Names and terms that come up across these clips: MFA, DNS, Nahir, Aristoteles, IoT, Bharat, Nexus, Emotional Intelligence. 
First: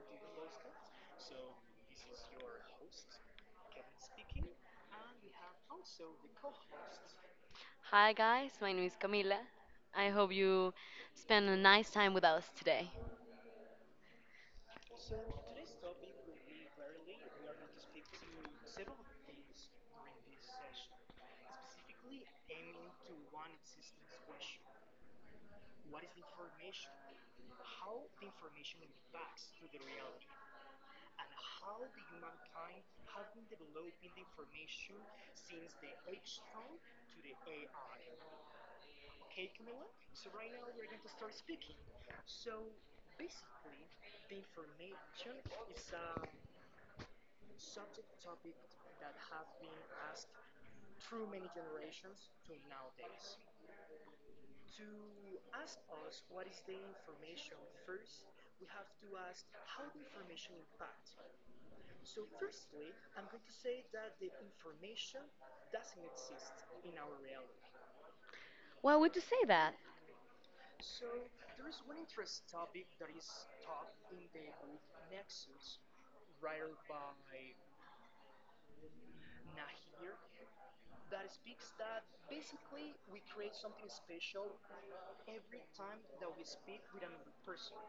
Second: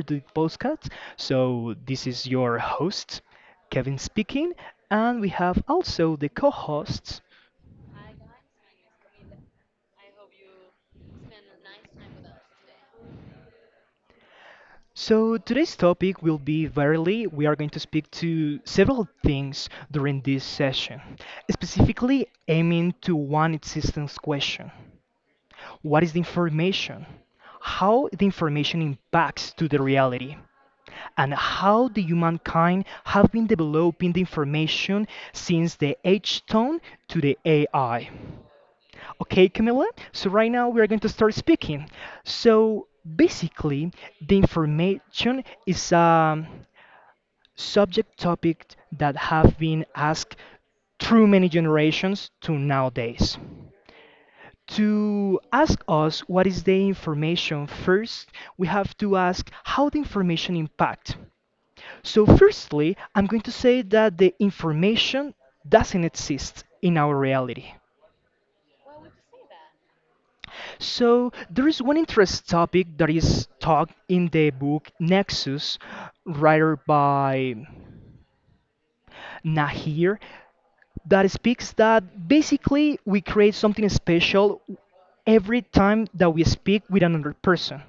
to the postcard. So this is your host, Kevin speaking, and we have also the co-hosts. Hi guys, my name is Camila. I hope you spend a nice time with us today. So today's topic will be verily we are going to speak to several things during this session, specifically aiming to one existence question. What is the information? How the information impacts to the reality? And how the humankind have been developing the information since the H tone to the AI. Okay, Camilla, so right now we are going to start speaking. So basically, the information is a subject topic that have been asked through many generations to nowadays. To ask us what is the information first, we have to ask how the information impact. So, firstly, I'm going to say that the information doesn't exist in our reality. Why would you say that? So, there is one interest topic that is talked in the book Nexus, writer by Nahir, that speaks that basically we create something special every time that we speak with another person.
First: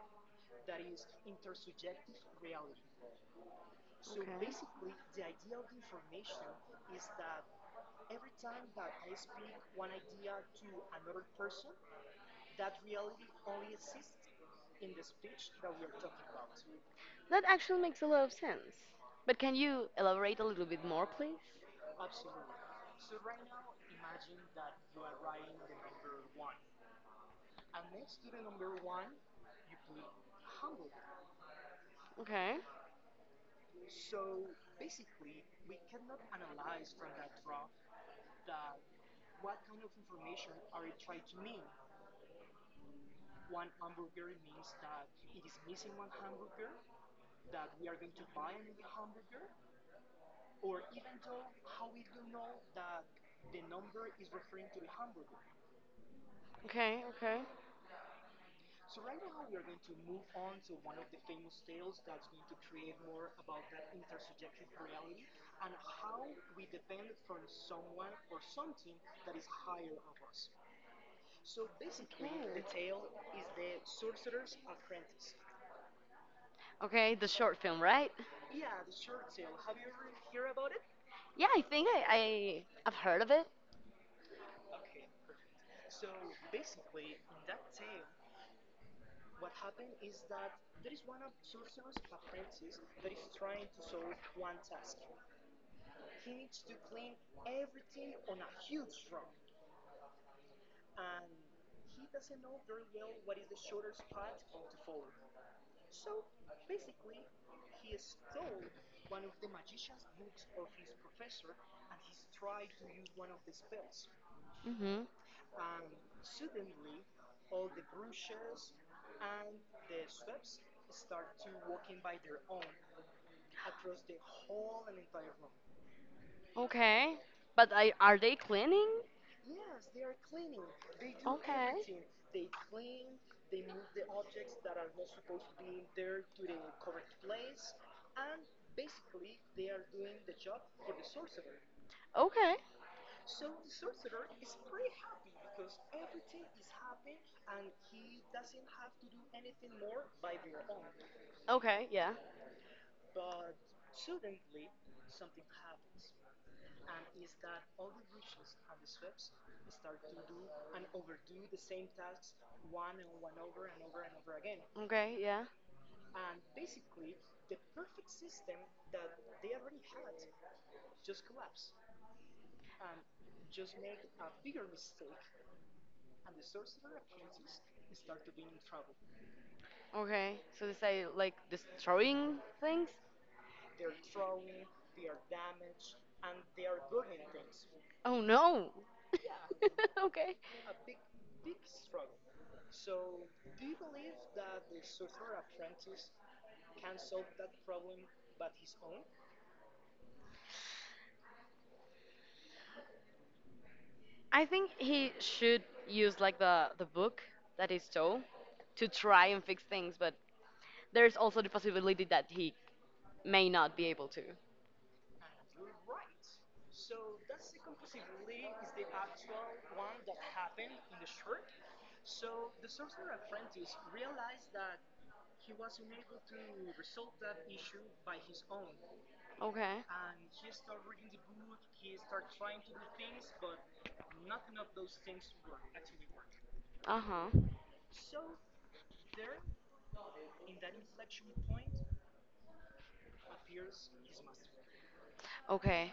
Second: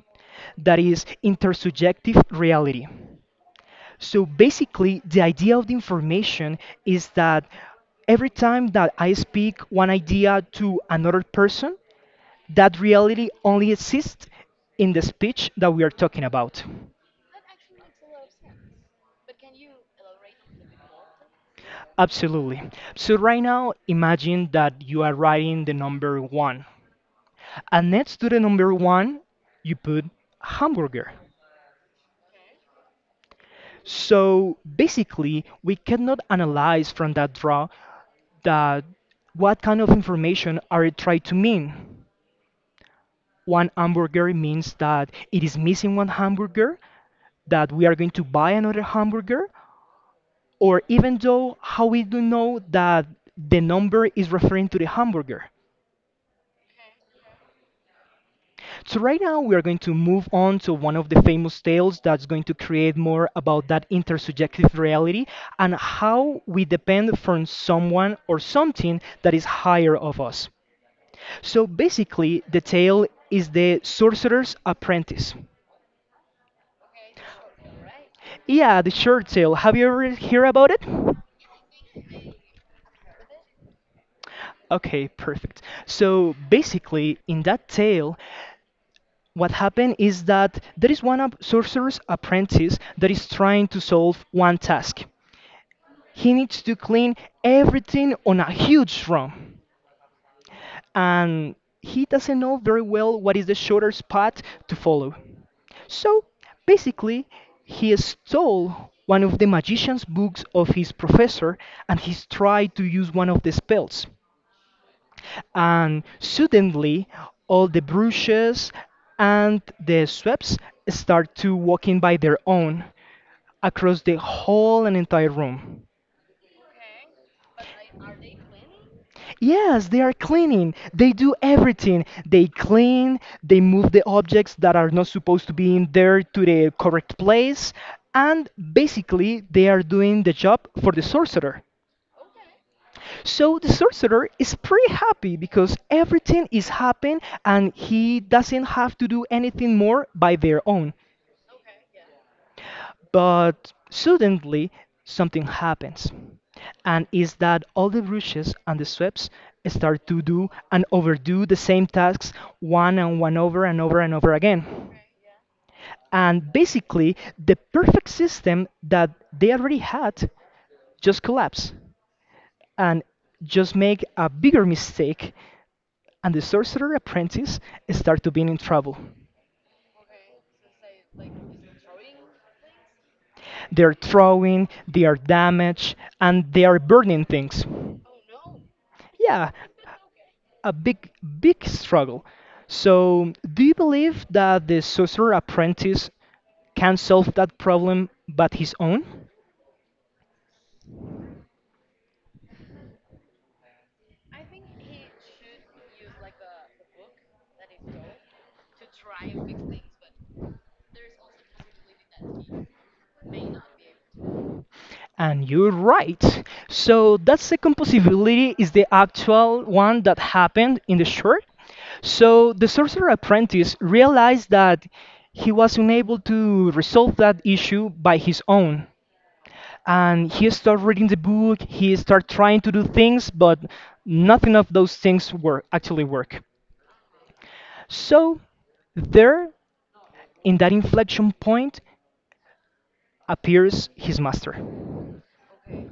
That is intersubjective reality. So basically, the idea of the information is that every time that I speak one idea to another person, that reality only exists in the speech that we are talking about. That actually makes a lot of sense. But can you elaborate a little bit more, please? Absolutely. So right now, imagine that you are writing the number one, and next to the number one, you put hamburger. Okay, So basically, we cannot analyze from that draw that what kind of information are it trying to mean. One hamburger means that it is missing one hamburger, that we are going to buy another hamburger, or even though how we do know that the number is referring to the hamburger. okay, okay. So right now we are going to move on to one of the famous tales that's going to create more about that intersubjective reality and how we depend from someone or something that is higher of us. So basically the Yeah. tale is the sorcerer's apprentice. Okay, the short film, right? Yeah, the short tail. Have you ever heard about it? Yeah, I think I've heard of it. Okay, perfect. So basically, in that tale, what happened is that there is one sorcerer's apprentice that is trying to solve one task. He needs to clean everything on a huge drum, and he doesn't know very well what is the shortest path to follow. So basically, he stole one of the magician's books of his professor and he's tried to use one of the spells. Hmm. And suddenly all the brushes and the sweeps start to walking by their own across the whole and entire room. Okay. But are they cleaning? Yes, they are cleaning. They do Okay. everything. They clean, they move the objects that are not supposed to be in there to the correct place, and basically they are doing the job for the sorcerer. Okay. So the sorcerer is pretty happy because everything is happening and he doesn't have to do anything more by their own. Okay. Yeah. But suddenly something happens. And is that all the brushes and the sweeps start to do and overdo the same tasks one and one over and over and over again. Okay. Yeah. And basically the perfect system that they already had just collapse and just make a bigger mistake and the sorcerer apprentice start to be in trouble. Okay. So they say like destroying things? They're throwing, they are damaged, and they are burning things. Oh no. Yeah, Okay. a big, big struggle. So, do you believe that the sorcerer apprentice can solve that problem but his own? I think he should use like the book that he stole to try and fix things, but there's also the possibility that he may not be able to. And you're right. So that second possibility is the actual one that happened in the short. So the sorcerer apprentice realized that he was unable to resolve that issue by his own. Okay. And he started reading the book, he started trying to do things, but nothing of those things work actually work. Uh huh. So there in that inflection point appears his master. Okay.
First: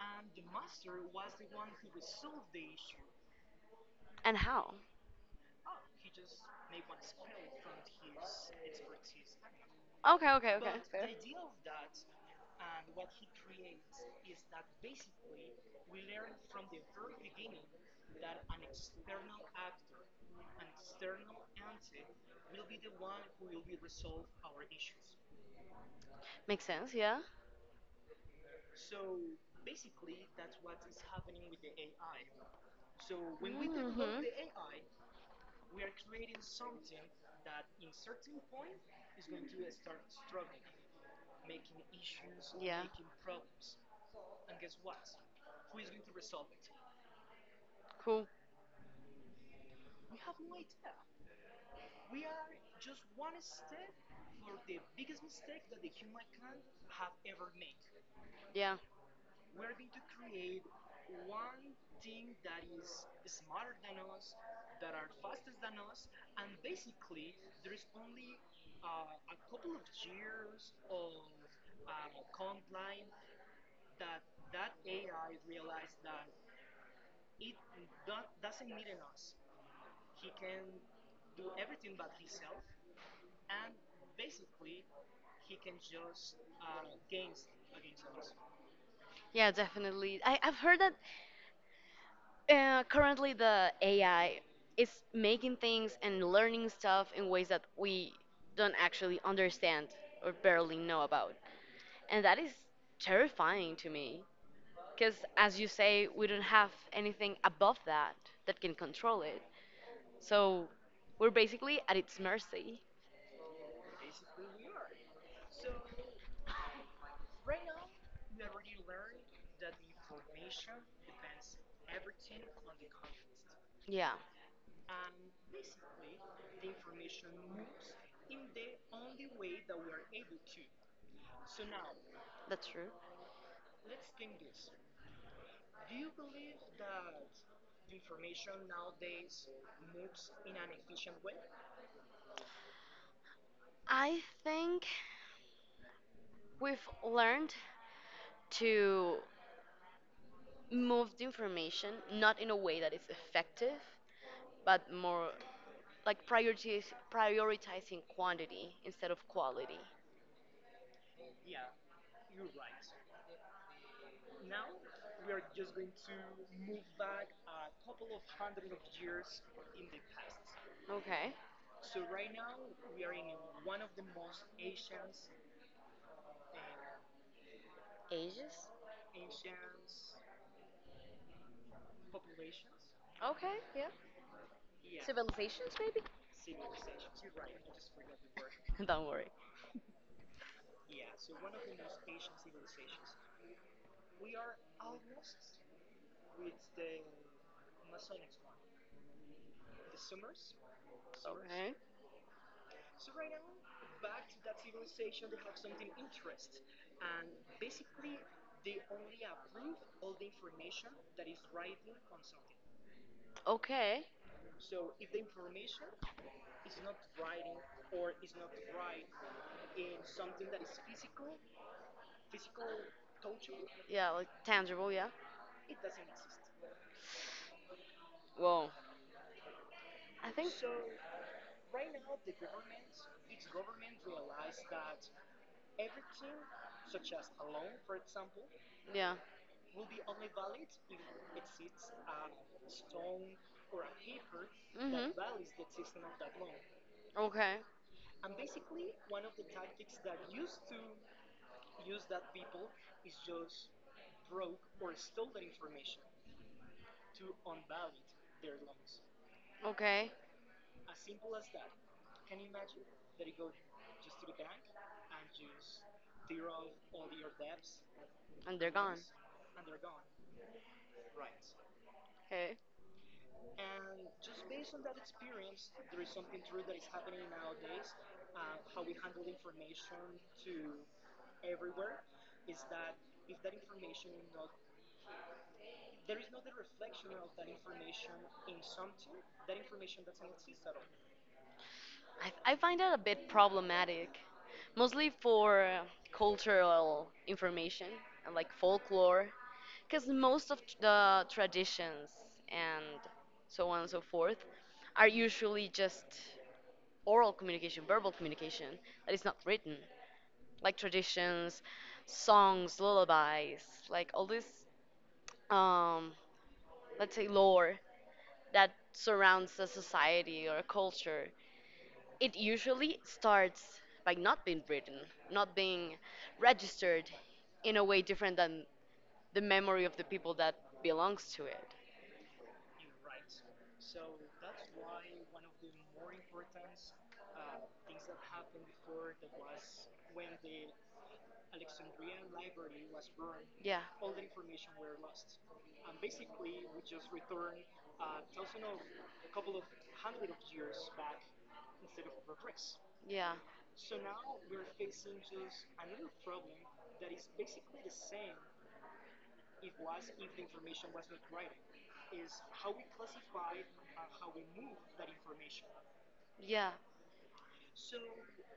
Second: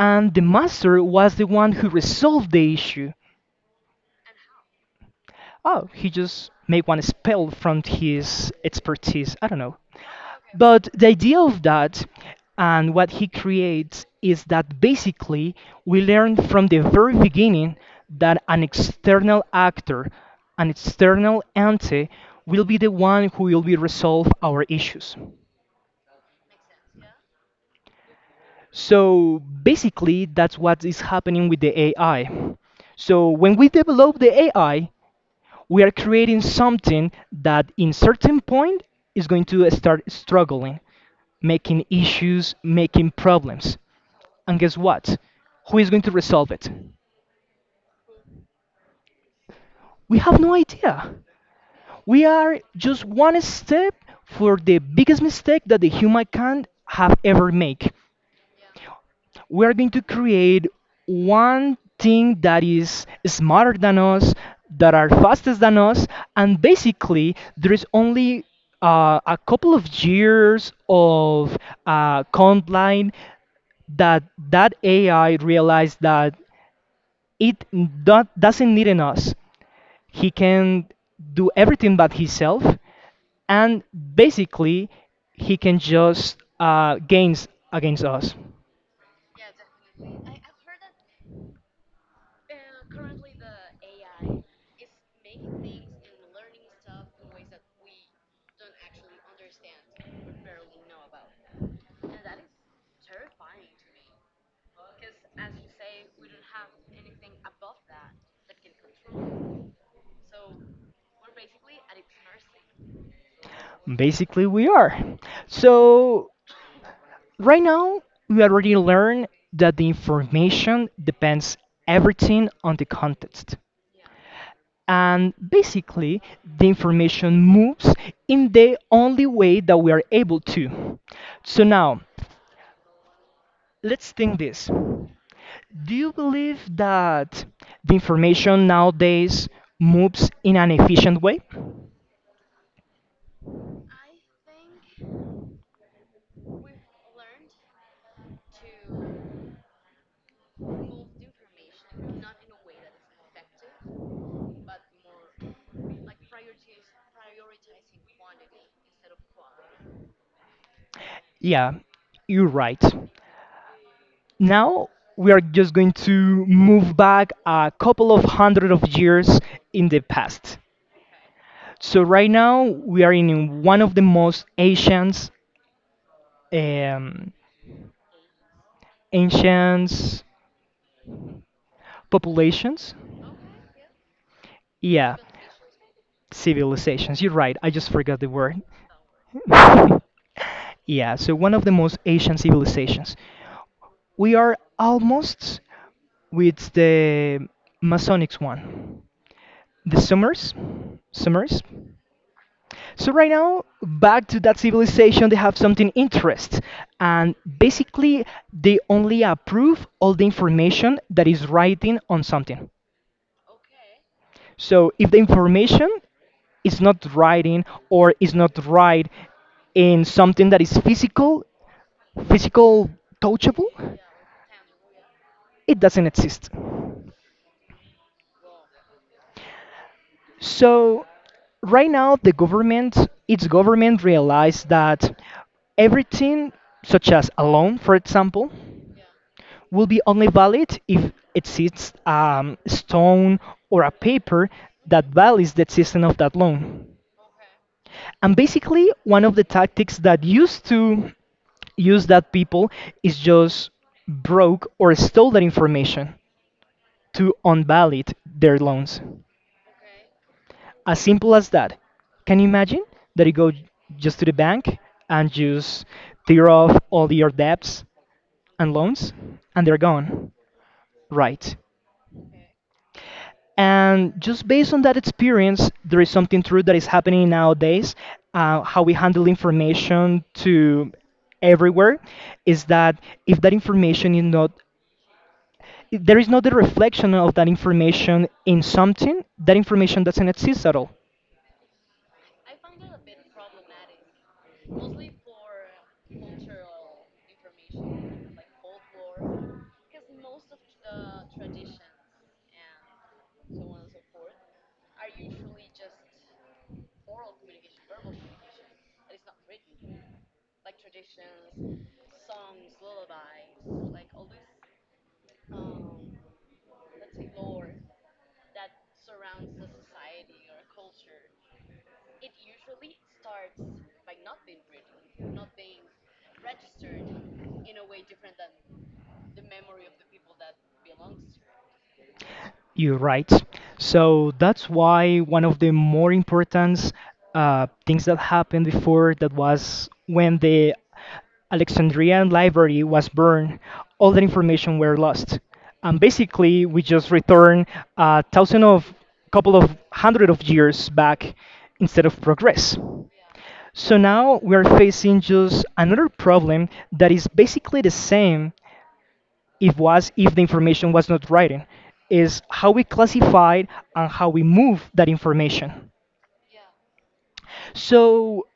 And the master was the one who resolved the issue. And how? Oh, he just make one spell from his expertise. I don't know. Okay, okay, okay. But the idea of that and what he creates is that basically we learn from the very beginning that an external actor, an external entity, will be the one who will be resolve our issues. Makes sense, yeah? So basically, that's what is happening with the AI. So when we develop the AI, we are creating something that in certain point is going to start struggling making issues Yeah. making problems and guess what who is going to resolve it, Cool. we have no idea. We are just one step for the biggest mistake that the human can have ever make. Yeah. We are going to create one thing that is smarter than us, that are faster than us, and basically there is only a couple of years of command line that AI realized that it doesn't need an us. He can do everything but himself, and basically he can just gains against us. Yeah, definitely. I've heard that currently the AI is making things and learning stuff in ways that we don't actually understand or barely know about. And that is terrifying to me. Because, as you say, we don't have anything above that that can control it. So we're basically at its mercy. Basically, we are. So, right now, we already learned that the information depends everything on the context. Yeah, And basically, the information moves in the only way that we are able to. So, now, that's true. let's think this. Do you believe that the information nowadays moves in an efficient way? I think we've learned to move the information not in a way that is effective, but more like priorities, prioritizing quantity instead of quality. Yeah, you're right. Now we are just going to move back a couple of hundred of years in the past. Okay. So right now we are in one of the most ancient, um, Ages? ancient populations. Okay, yeah. Yeah, Civilizations, maybe? civilizations. You're right. I just forgot the word. Don't worry. Yeah. So one of the most ancient civilizations. We are almost with the Masonic one. The Summers. Summers. Okay. So right now, back to that civilization, they have something interest, and basically they only approve all the information that is writing on something. Okay. So if the information is not writing or is not right in something that is physical, physical touchable, Yeah, like tangible, yeah. it doesn't exist. Whoa. I think. So right now the government, its government realized that everything such as a loan, for example, Yeah. will be only valid if it is a stone or a paper that Mhm. validates the existence of that loan. Okay. And basically, one of the tactics that used to use that people is just broke or stole that information to unvalid their loans. Okay. As simple as that. Can you imagine that you go just to the bank and just tear off all your debts And they're and gone. loans and they're gone? Right. Okay. And just based on that experience, there is something true that is happening nowadays. How we handle information to everywhere is that if that information is not if there is not the reflection of that information in something, that information doesn't exist at all. I find that a bit problematic, mostly for cultural information and like folklore, because most of the traditions and so on and so forth are usually just oral communication, verbal communication that is not written, like traditions, songs, lullabies, like all this, um, let's say, lore that surrounds the society or culture, it usually starts by not being written, not being registered in a way different than the memory of the people that belongs to it. You're right. So that's why one of the more important things that happened before that was when the Alexandrian library was burned, Yeah, all the information were lost. And basically, we just return a thousand of couple of hundred of years back instead of progress. yeah, So now we are facing just another problem that is basically the same it was if the information was not written is how we classified and how we move that information. yeah. So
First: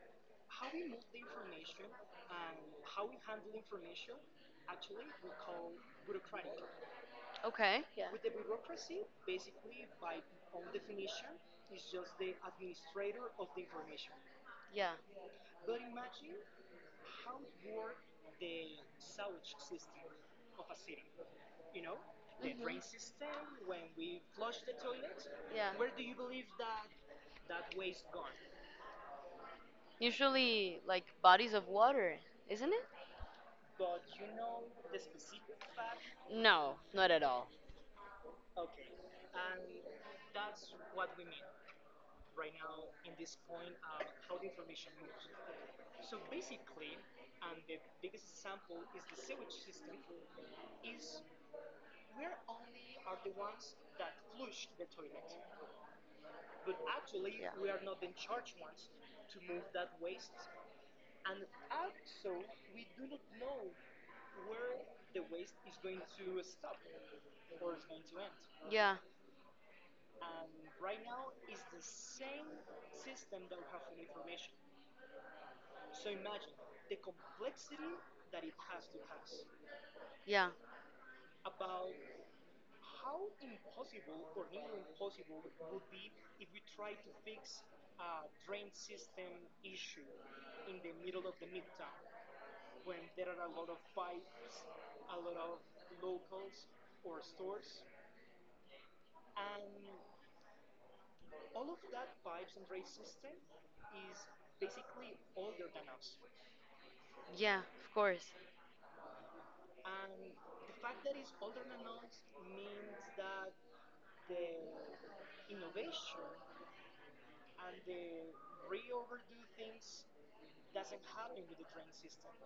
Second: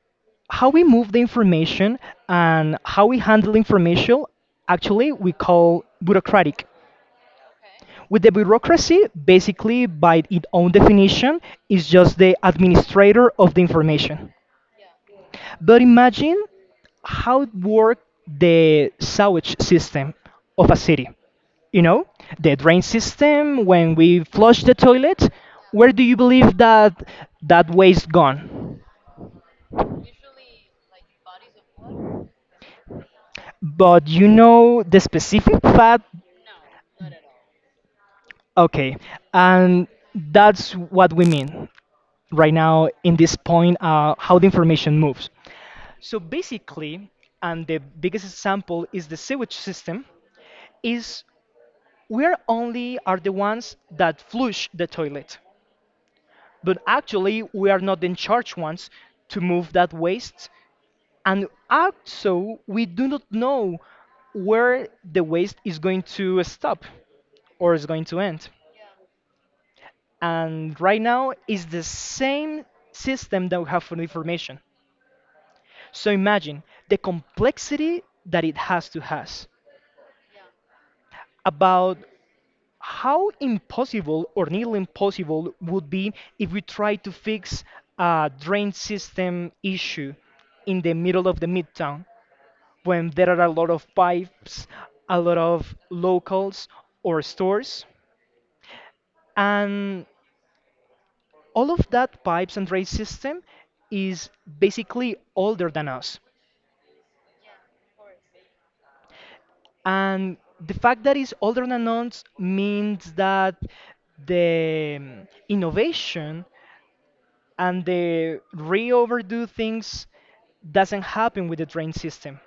how we move the information and how we handle information actually we call bureaucratic. Okay. Yeah. With the bureaucracy basically by its own definition is just the administrator of the information. Yeah. But imagine how it worked the sewage system of a city. You know, the Mm, drain system when we flush the toilet. yeah. Where do you believe that that waste gone? Usually, like bodies of water, isn't it? But you know the specific fact. No, not at all. Okay, and that's what we mean right now in this point. How the information moves. So basically, and the biggest example is the sewage system is we're only are the ones that flush the toilet but actually we are not in Yeah. charge ones to move that waste and also we do not know where the waste is going to stop or is going to end, Yeah, and right now is the same system that we have for information. So imagine the complexity that it has to has yeah. about how impossible or nearly impossible would be if we try to fix a drain system issue in the middle of the midtown when there are a lot of pipes, a lot of locals or stores, and all of that pipes and drain system is basically older than us. Yeah, of course. And the fact that it's older than us means that the innovation and the re-overdo things doesn't happen with the train system.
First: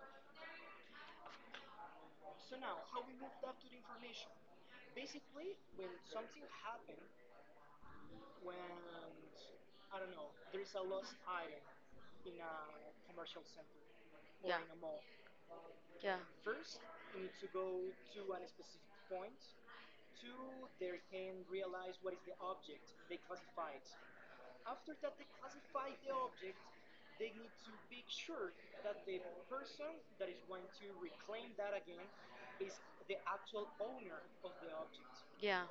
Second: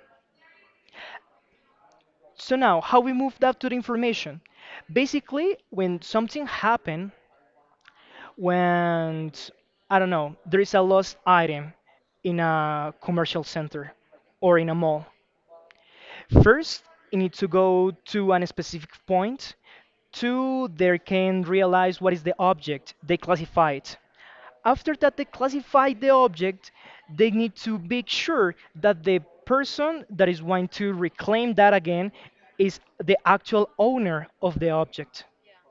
So now, how we move that to the information? Basically, when something happen, when I don't know, there is a lost item in a commercial center Or yeah, or in in a a mall. mall. Yeah, First, it needs to go to an specific point. Two, they can realize what is the object. They classify it. After that they classify the object, they need to make sure that the person that is going to reclaim that again is the actual owner of the object. yeah,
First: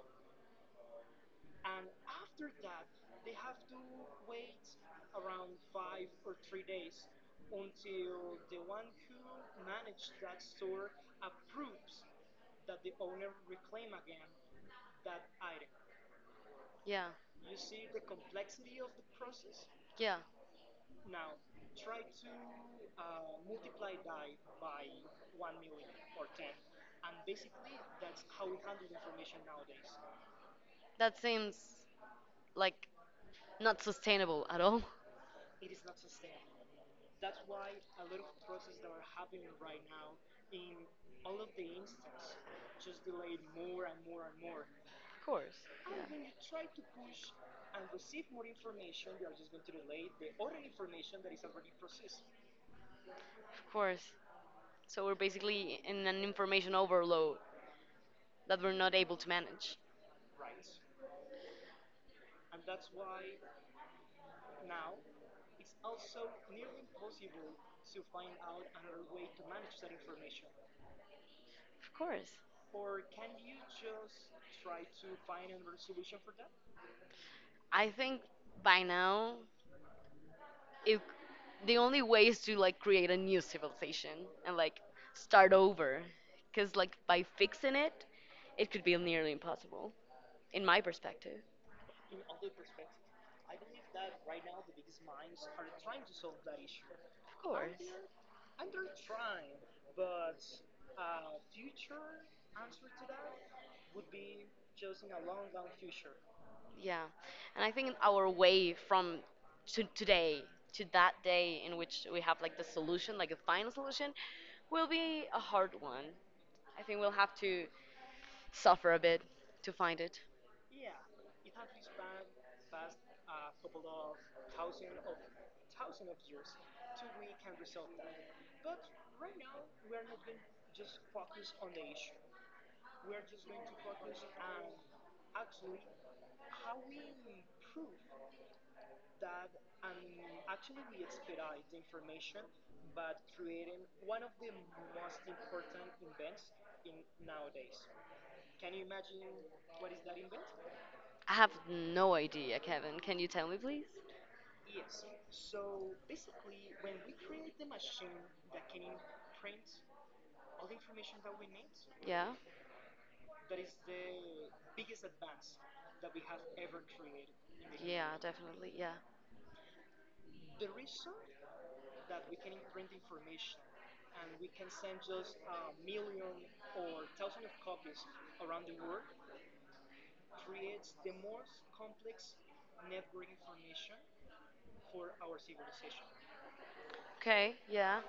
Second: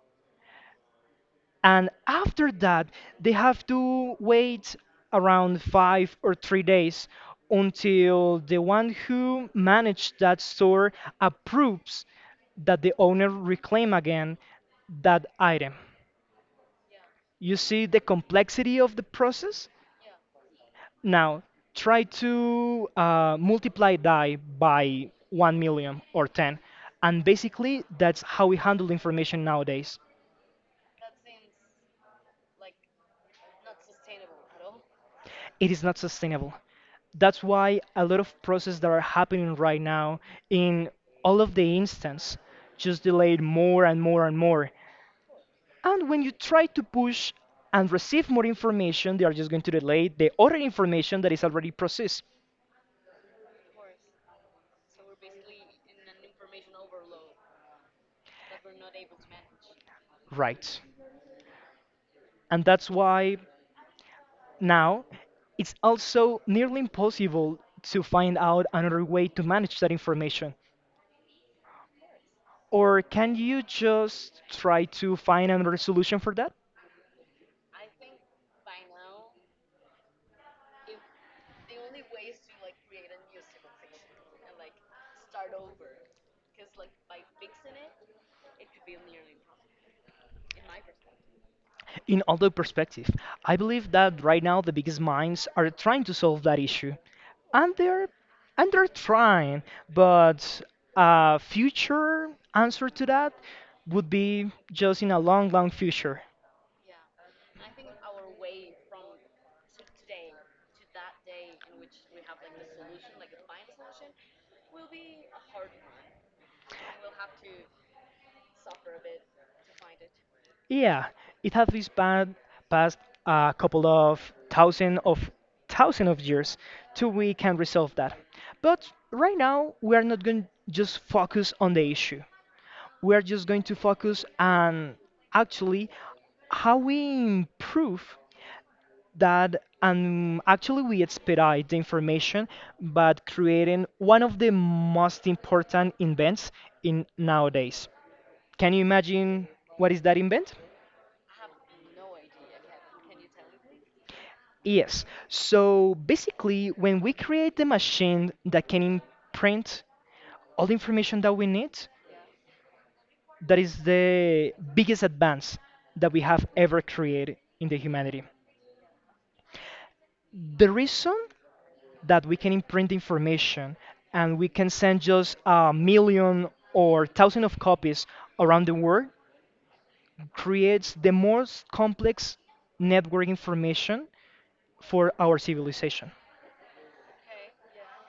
And after that, they have to wait around 5 or 3 days until the one who managed that store approves that the owner reclaim again that item. yeah, You see the complexity of the process? yeah. Now, try to multiply that by one million or 10. And basically, that's how we handle information nowadays. That seems like not sustainable at all. Of It is not sustainable. That's why a lot of processes that are happening right now in all of the instance just delayed more and more and more. course. And Yeah. when you try to push and receive more information, they are just going to delay the other information that is already processed, Of course. So we're basically in an information overload that we're not able to manage. right? And that's why Now, It's also nearly impossible to find out another way to manage that information. Of course. Or can you just try to find another solution for that? I think by now, it, the only way is to like create a new civilization and like start over, because like by fixing it, it could be nearly impossible. In my perspective. In other perspective, I believe that right now the biggest minds are trying to solve that issue. Of Oh course. And they're and they're trying, but a future answer to that would be just in a long, long future. Yeah. Yeah. And I think our way from to today to that day in which we have like the solution, like the final solution, will be a hard one. I think we'll have to suffer a bit to find it. Yeah, it has been span past a couple of thousand of thousand of years till we can resolve that. But right now we are not going to just focus on the issue. We are just going to focus on actually how we improve that, and actually we expedite the information but creating one of the most important invents in nowadays. Can you imagine what is that invent? I have no idea, Kevin. Can you tell me, please? Yes. So basically, when we create the machine that can imprint all the information that we need, Yeah. that is the biggest advance that we have ever created in the Yeah, humanity. definitely. Yeah. The reason that we can imprint the information and we can send just a million or thousand of copies around the world creates the most complex network information for our civilization. Okay. Yeah.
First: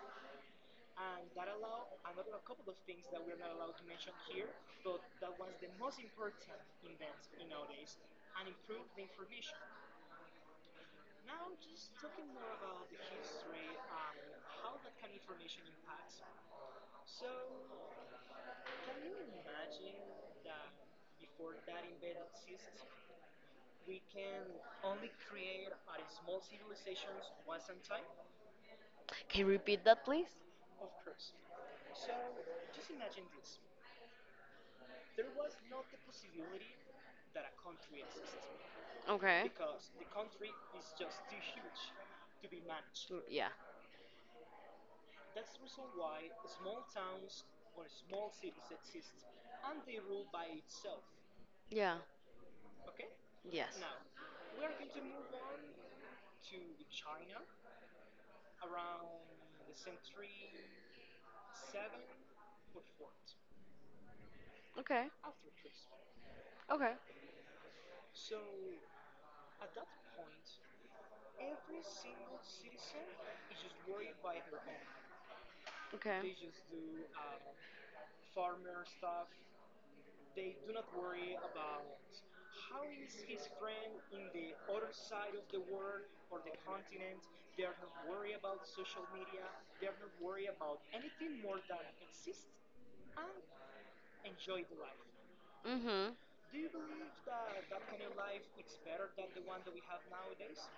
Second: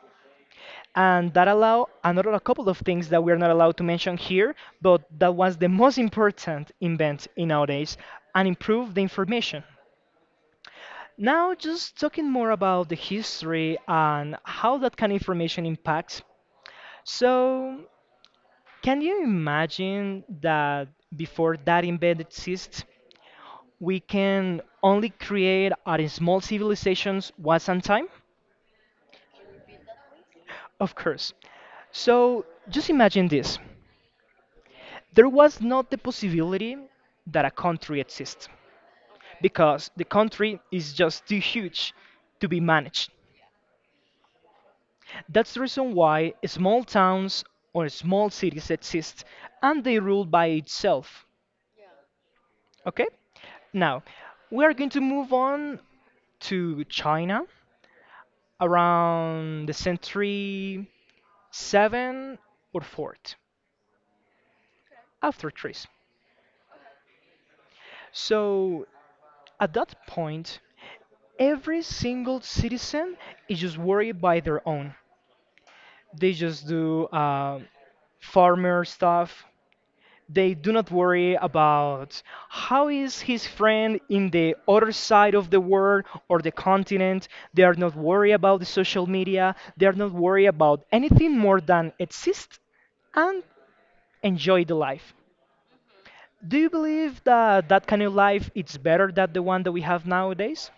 And that allow another a couple of things that we're not allowed to mention here, but that was the most important invent in nowadays and improve the information. Now just talking more about the history and how that kind of information impacts, so can you imagine that before that invent exists, we can only create our small civilizations once on time. Can you repeat that, please? Of course, so just imagine this. There was not the possibility that a country exists, Okay. because the Mm, country is just too huge to be managed. yeah. That's the reason why small towns or small cities exist and they rule by itself. Yeah. Okay? Yes. Now, we are going to move on to China around the century 7 or 4th Okay. after Christ. Okay. So, at that point, every single citizen is just worried by their own. They Okay. just do farmer stuff. They do not worry about how is his friend in the other side of the world or the continent. They are not worried about the social media. They are not worried about anything more than exist and enjoy the life. Mm-hmm. Do you believe that that kind of life is better than the one that we have nowadays?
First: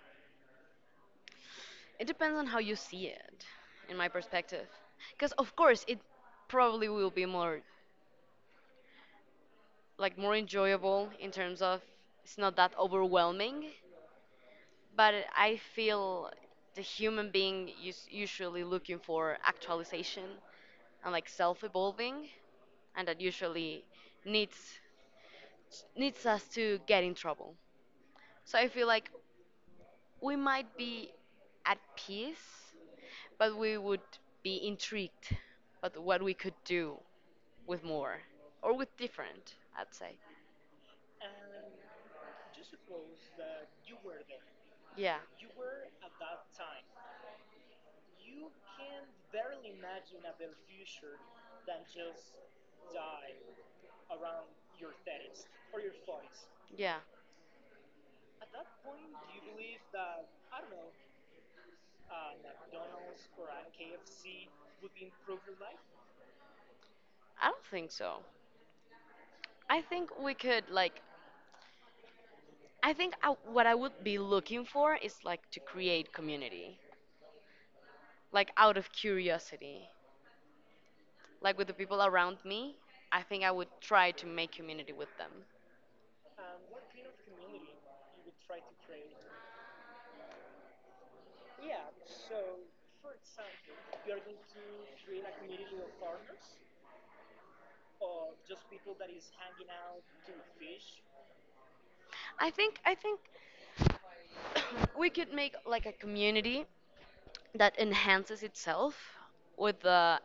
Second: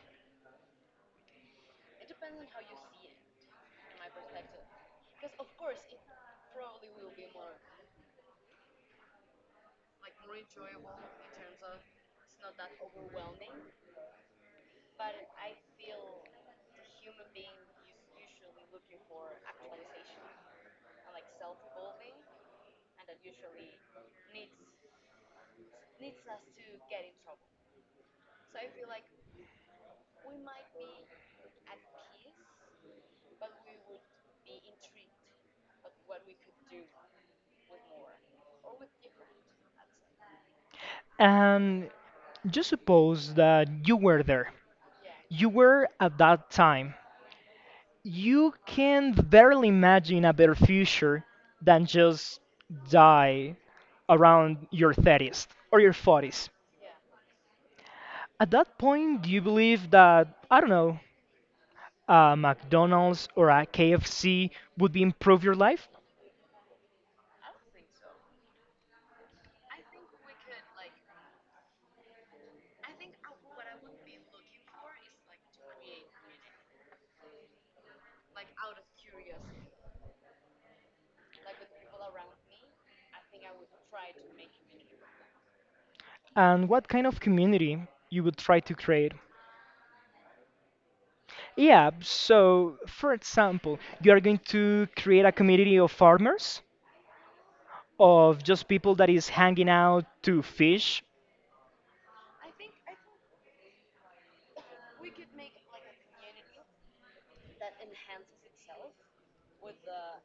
It depends on how you see it, in my perspective. Because, of course, it probably will be more, like, more enjoyable in terms of it's not that overwhelming. But I feel the human being is usually looking for actualization and, like, self-evolving, and that usually needs needs us to get in trouble. So I feel like we might be at peace, but we would be intrigued at what we could do with more or with different, I'd say. And just suppose that you were there. Yeah, You were at that time. You can barely imagine a better future than just die around your 30s or your 40s. yeah. At that point, do you believe that, I don't know, a McDonald's or a KFC would be improve your life? I don't think so. I think we could, like, I think what I would be looking for is, like, to create community, like, out of curiosity. Like, with the people around me, I think I would try to make community with them. And what kind of community you would try to create? Yeah, so for example, you are going to create a community of farmers, of just people that is hanging out to fish. I think we could make, like, a community that enhances itself with the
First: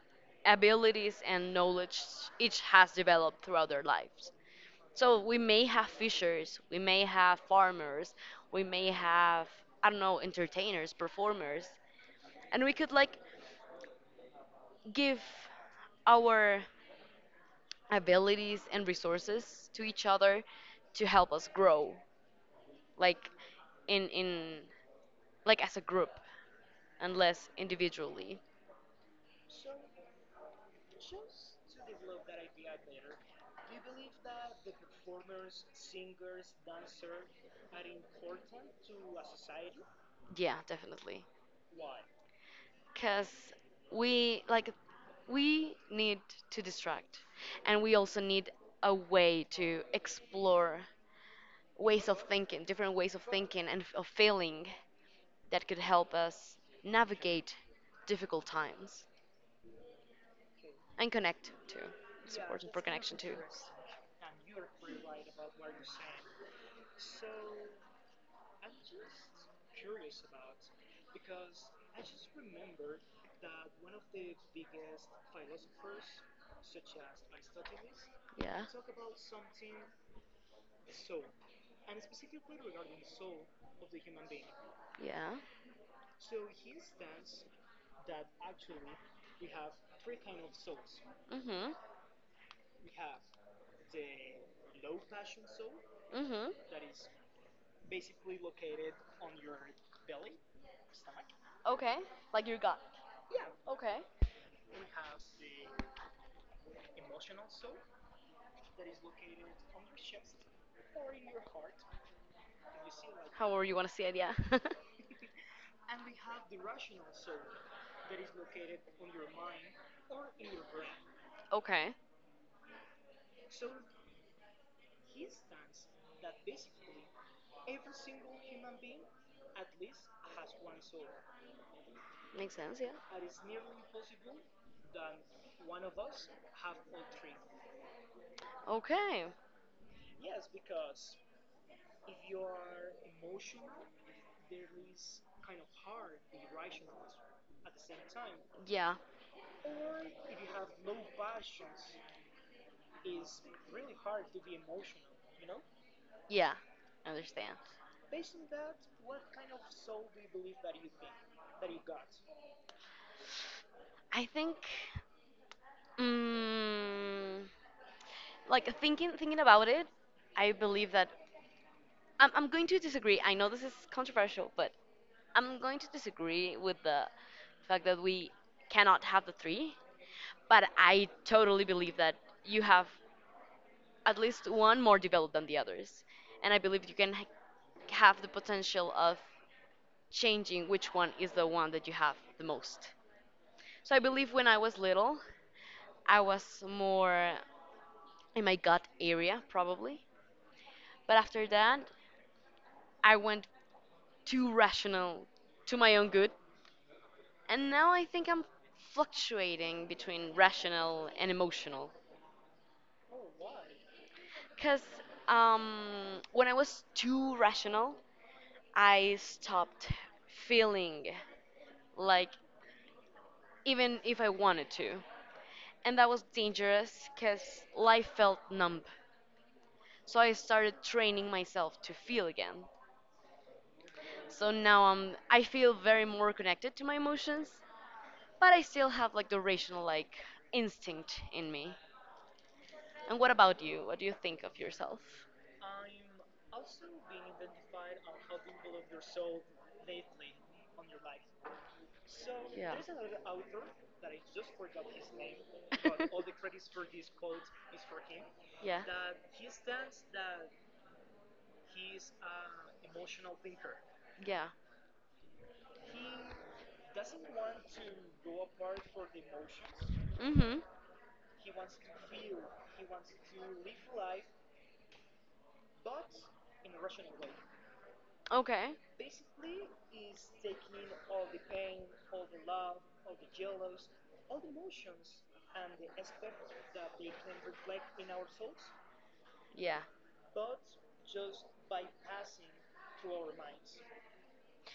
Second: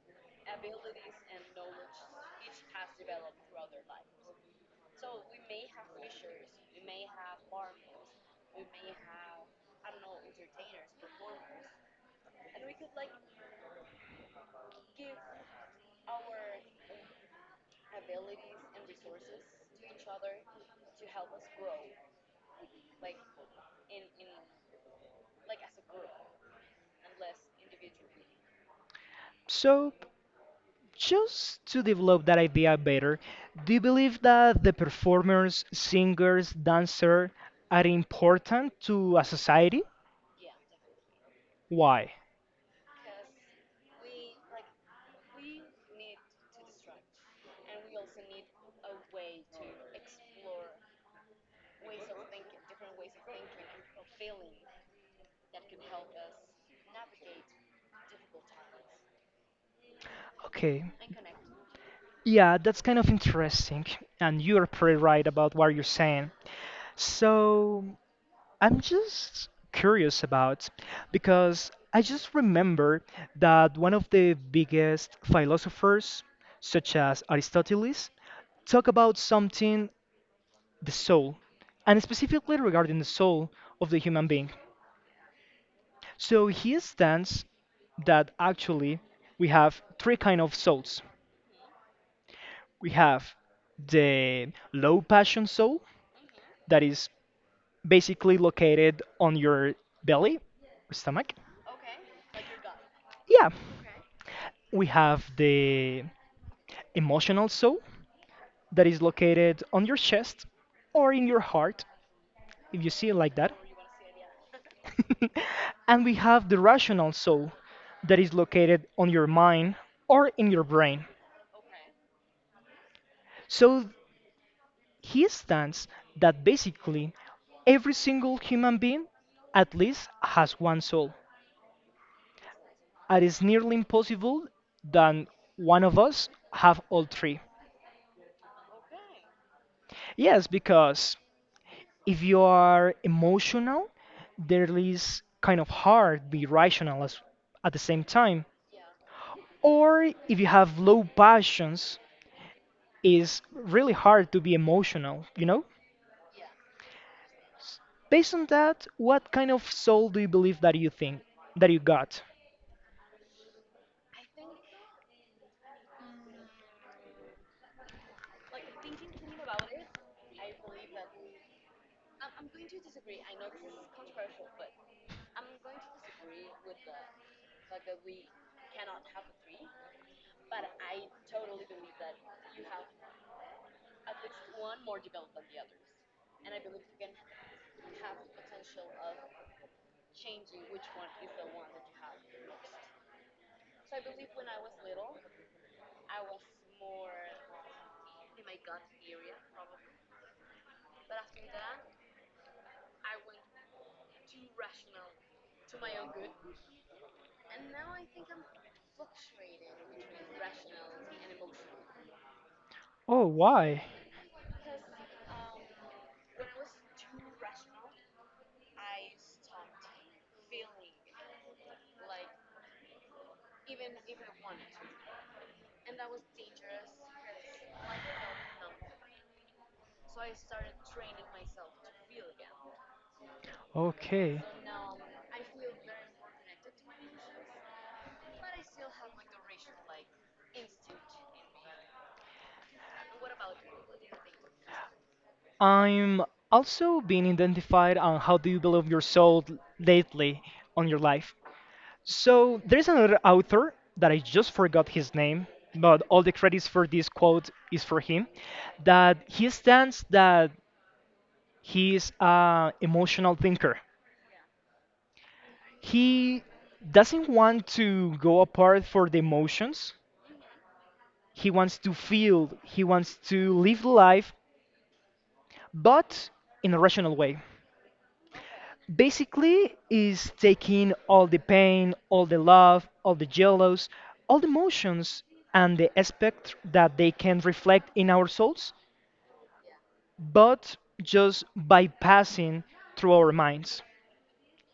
abilities and knowledge each has developed throughout their lives. So we may have fishers, we may have farmers, we may have, I don't know, entertainers, performers, and we could like give our abilities and resources to each other to help us grow, like in like as a group and less individually. So, just to develop that idea better, do you believe that the performers, singers, dancer are important to a society? Yeah, definitely. Why? Because we like we need to distract and we also need a way to explore ways of thinking, different ways of thinking and of feeling that could help us navigate difficult times Okay. and connect too. It's Yeah, important that's for kind of connection too. interesting. And you're pretty right about what you're saying. So, I'm just curious about because I just remember that one of the biggest philosophers, such as Aristoteles, Yeah. talk about something, the soul, and specifically regarding the soul of the human being. Yeah. So he stands that actually we have three kind of souls. Mm-hmm. We have the low passion soul Mm-hmm. that is basically located on your belly, stomach. Okay, like your gut. Yeah. Okay. We have the emotional soul that is located on your chest or in your heart, if you see it like that. However you want to see it, yeah. And we have the rational soul that is located on your mind or in your brain. Okay. So he stands that basically every single human being at least has one soul. Makes sense, yeah. And it's nearly impossible that one of us have all three. Okay. Yes, because if you are emotional, there is kind of hard to be rational as, at the same time. Yeah. Or if you have low passions, it's really hard to be emotional, you know? Yeah, I understand. S- Based on that, what kind of soul do you believe that you think that you got? I think, mm, like thinking about it, I believe that I'm going to disagree. I know this is controversial, but I'm going to disagree with the fact that we cannot have the three. But I totally believe that you have at least one more developed than the others, and I believe you can have the potential of changing which one is the one that you have the most. So I believe when I was little, I was more. In my gut area probably, but after that I went too rational to my own good, and now I think I'm fluctuating between rational and emotional. Oh, why? Because when I was too rational I stopped feeling, like, even if I wanted to. And that was dangerous because life felt numb, so I started training myself to feel again. Okay. So now I feel very more connected to my emotions, but I still have like the rational like instinct in me. And what about you? What do you think of yourself? I'm also being identified on how do you believe your soul lately on your life? So Yeah. there's another author that I just forgot his name, but all the credits for this quote is for him. Yeah. That he stands that he's a emotional thinker. Yeah. He doesn't want to go apart for the emotions. Mm-hmm. He wants to feel. He wants to live life, but in a rational way. Okay. Basically is taking all the pain, all the love, all the jealous, all the emotions and the aspect that they can reflect in our souls, Yeah. but just bypassing through our minds.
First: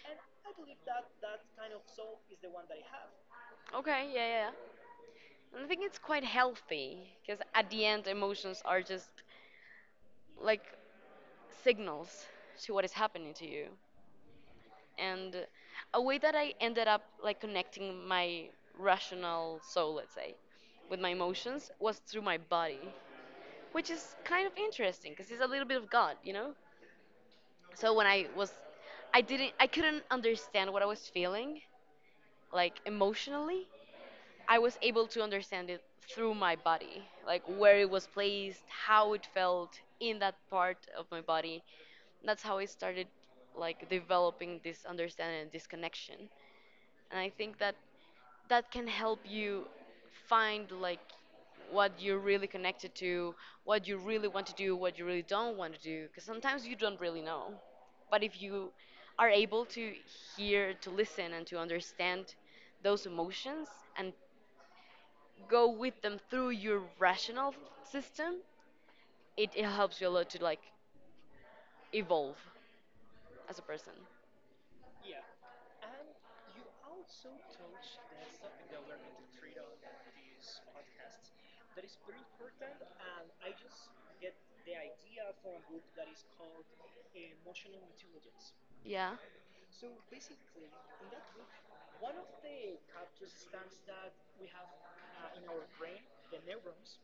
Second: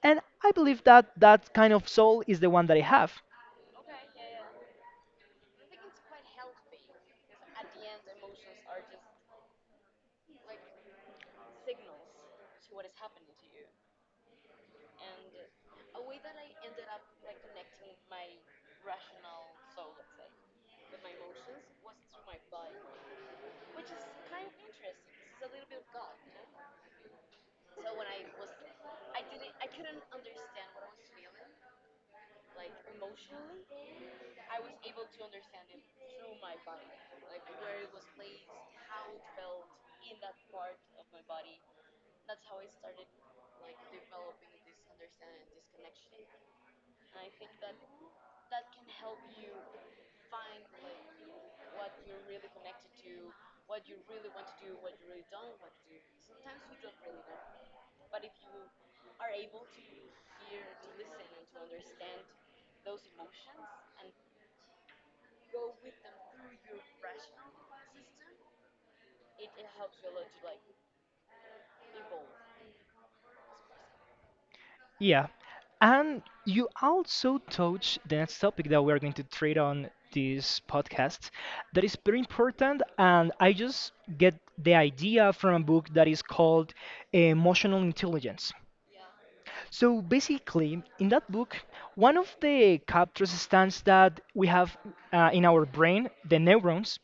And I believe that that kind of soul is the one that I have. Okay. Yeah, yeah, yeah. And I think it's quite healthy because at the end, emotions are just like signals to what is happening to you. And a way that I ended up like connecting my rational soul, let's say, with my emotions was through my body, which is kind of interesting because it's a little bit of God, you know. So when I was, I didn't, I couldn't understand what I was feeling, like emotionally. I was able to understand it through my body, like where it was placed, how it felt in that part of my body. That's how I started like developing this understanding and this connection. And I think that that can help you find like what you're really connected to, what you really want to do, what you really don't want to do, because sometimes you don't really know. But if you are able to hear, to listen, and to understand those emotions and go with them through your rational system, it helps you a lot to like evolve as a person. Yeah, and you also touch the next topic that we're going to treat on this podcast that is very important. And I just get the idea from a book that is called Emotional Intelligence. Yeah, So basically, in that book, one of the captures stands that we have in our brain, the neurons,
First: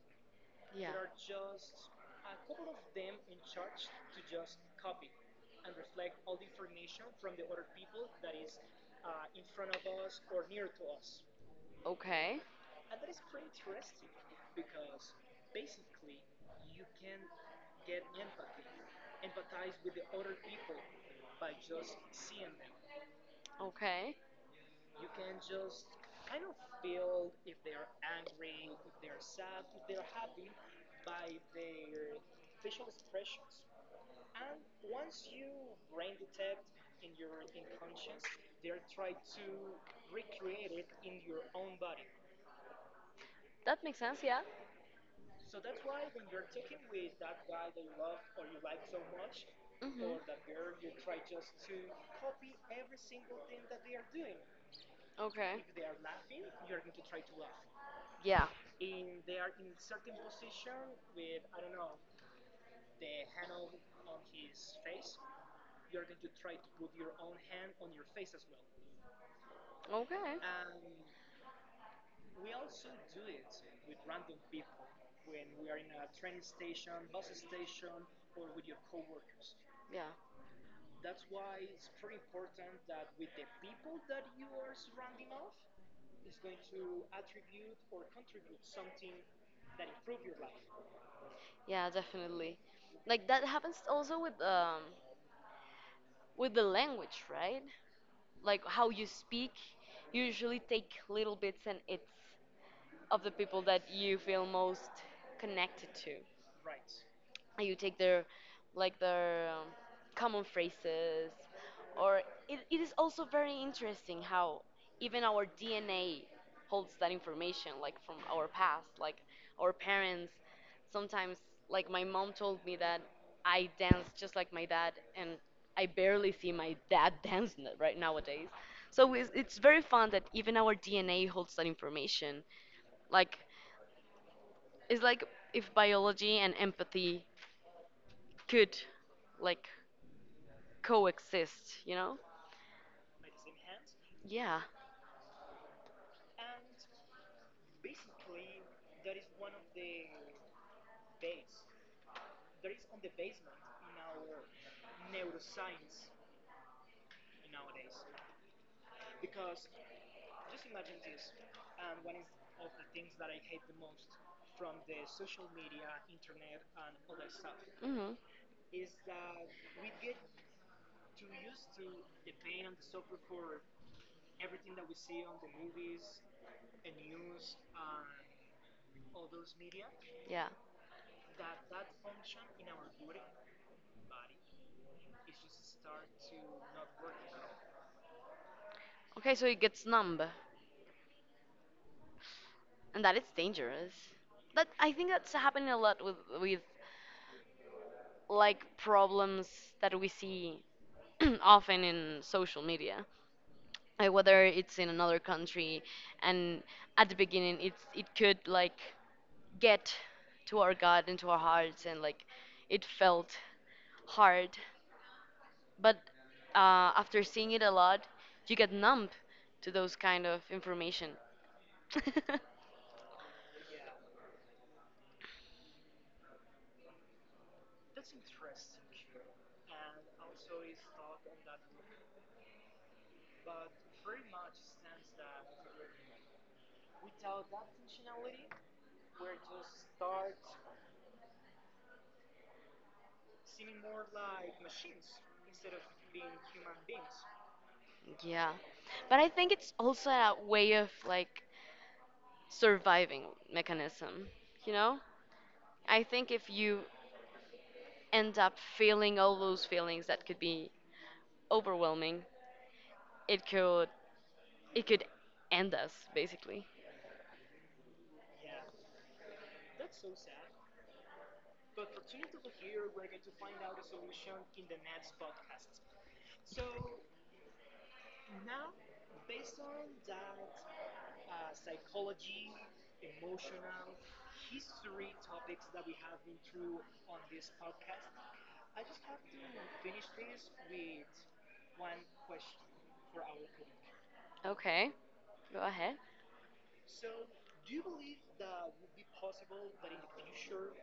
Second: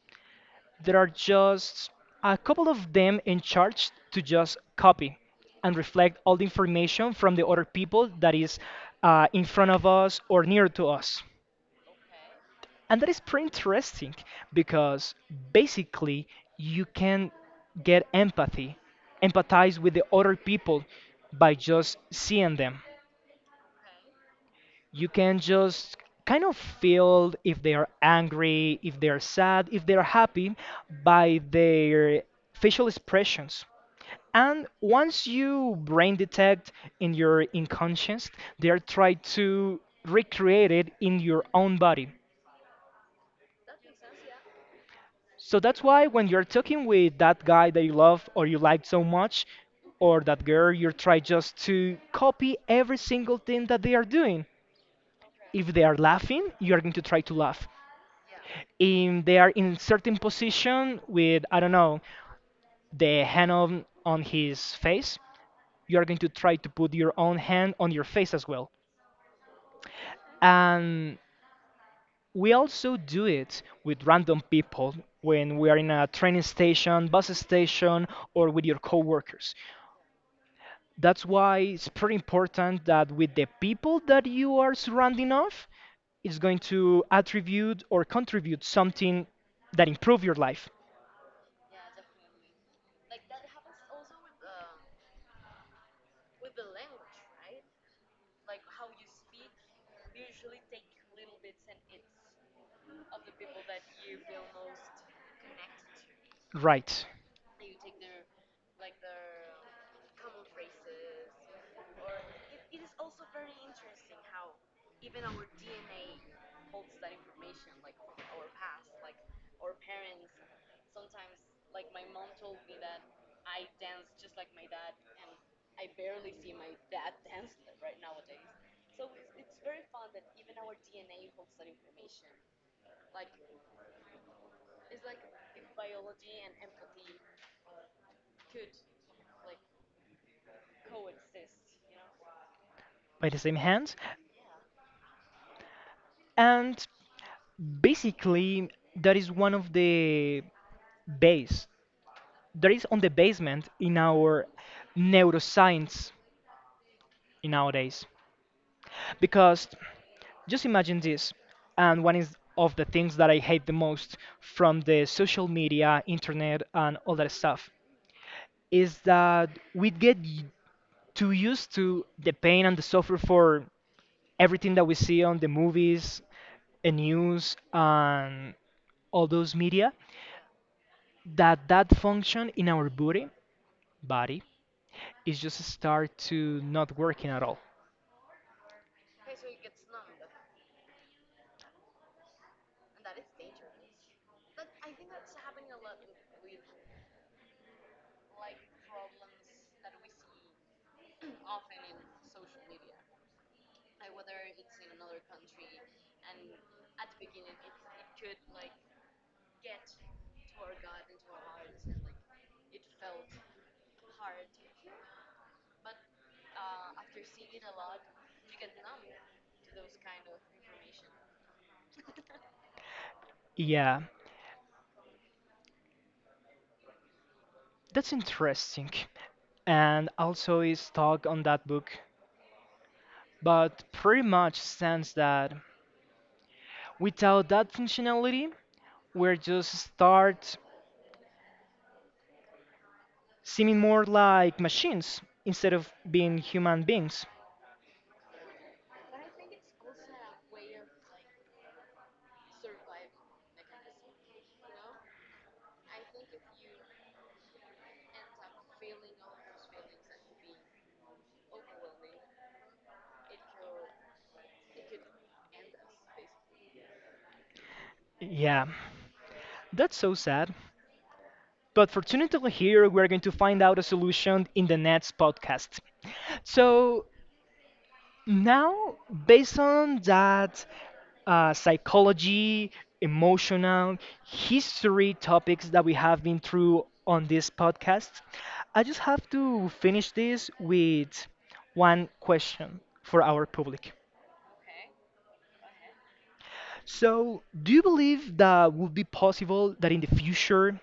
yeah. there are just a couple of them in charge to just copy and reflect all the information from the other people that is in front of us or near to us. Okay, And that is pretty interesting because basically you can get empathy, empathize with the other people by just seeing them. okay. You can just kind of feel if they are angry, if they are sad, if they are happy by their facial expressions. And once you brain detect in your unconscious, they are trying to recreate it in your own body. That makes sense, yeah. So that's why when you're talking with that guy that you love or you like so much, Mhm. or that girl, you try just to copy every single thing that they are doing. Okay. If they are Nothing. laughing, you are going to try to laugh. Yeah. If they are in certain position with, I don't know, the hand on his face, you are going to try to put your own hand on your face as well. Okay. And we also do it with random people when we are in a train station, bus station, or with your coworkers. Yeah. That's why it's pretty important that with the people that you are surrounding of, it's going to attribute or contribute something that improve your life, Yeah, definitely. Like that happens also with the language, right? Like how you speak, you usually take little bits and it's of the people that you feel most connected to. right? You take their like their common phrases or it is also very interesting how even our DNA holds that information, like from our past, like our parents sometimes. Like my mom told me that I dance just like my dad and I barely see my dad dance right nowadays. So it's very fun that even our DNA holds that information, like it's like if biology and empathy could like coexist, you know? By the same hand, Yeah. and basically that is one of the base that is on the basement in our neuroscience in nowadays, because just imagine this, and one is of the things that I hate the most from the social media, internet, and all that stuff Mhm. is that we get too used to the pain and the suffer for everything that we see on the movies, and news, and all those media, Yeah. that that function in our body is just start to not working at all. Okay, so it gets numb, and that is dangerous. That I think that's happening a lot with like problems that we see often in social media. Like whether it's in another country, and at the beginning it could like get to our gut and to our hearts, and like it felt hard. But after seeing it a lot, you get numb to those kind of information. Yeah, that's interesting. And also is talk on that book but pretty much stands that without that functionality, we're just start seeming more like machines instead of being human beings. Yeah. But I think it's also a way of like surviving mechanism, you know? I think if you end up feeling all those feelings that could be overwhelming, it could it could end us basically. Yeah, that's so sad. But fortunately, here we're going to find out a solution in the next podcast. So, Now, Based on that psychology, emotional, history topics that we have been through on this podcast, I just have to finish this with one question for our public. Okay, go ahead. So, do you believe that would be possible that in the future,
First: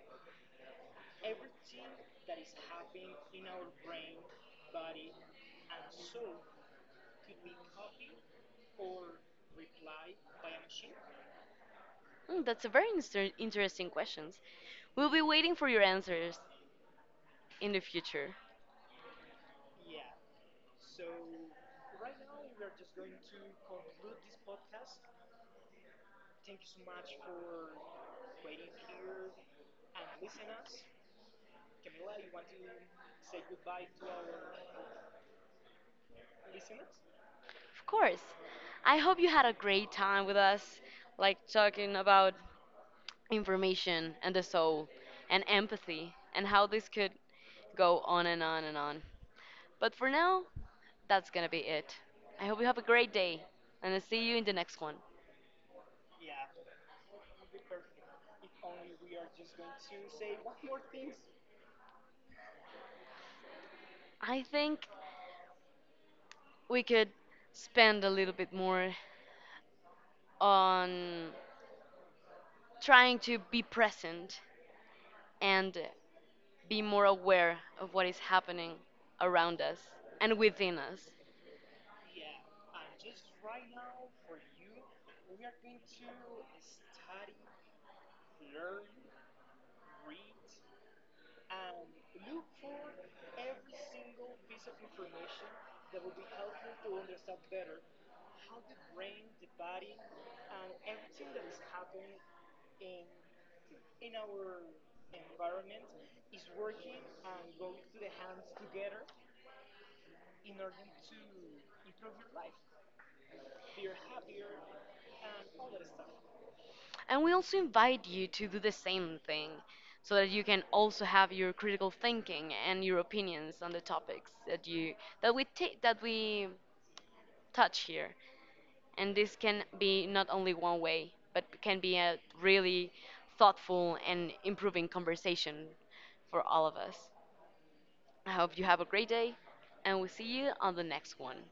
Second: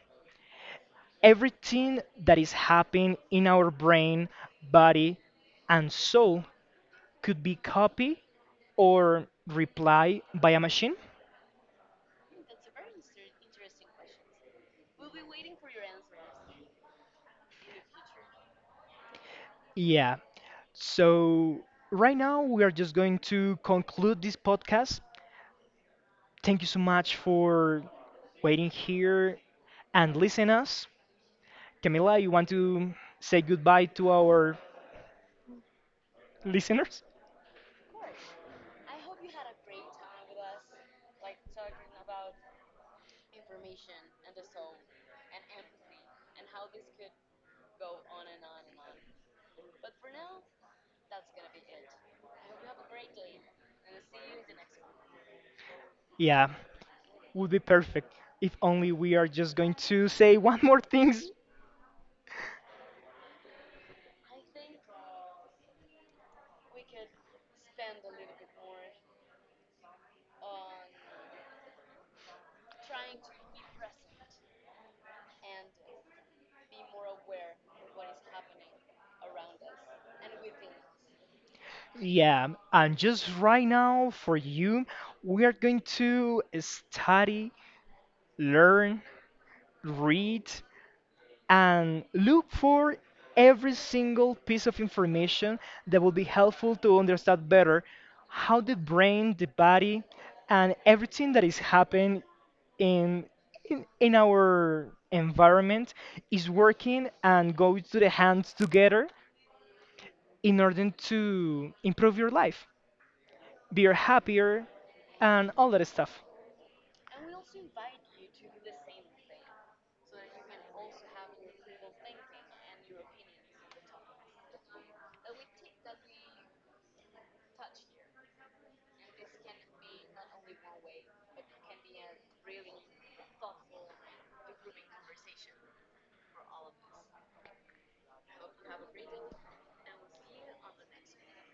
everything that is happening in our brain, body, and soul could be copied or replied by a machine? Hmm, that's a very interesting questions. We'll be waiting for your answers in the future. Yeah. So right now we are just going to conclude this podcast. Thank you so much for waiting here and listening us. Camila, you want to say goodbye to our listeners? Of course. I hope you had a great time with us, like talking about information and the soul and empathy and how this could go on and on and on. But for now, that's gonna be it. I hope you have a great day and I'll see you in the next one. Yeah, would be perfect. If only we are just going to say one more things. I think we could spend a little bit more on trying to be present and be more aware of what is happening around us and within us. Yeah, and just right now for you, we are going to study, learn, read, and look for every single piece of information that will be helpful to understand better how the brain, the body, and everything that is happening in, in our environment is working and go to the hands together in order to improve your life, be happier, and all that stuff. And we also invite you to do the same thing so that you can also have your critical thinking and your opinions on the topics that you that we touch here. And this can be not only one way, but can be a really thoughtful and improving conversation for all of us. I hope you have a great day and we'll see you on the next one.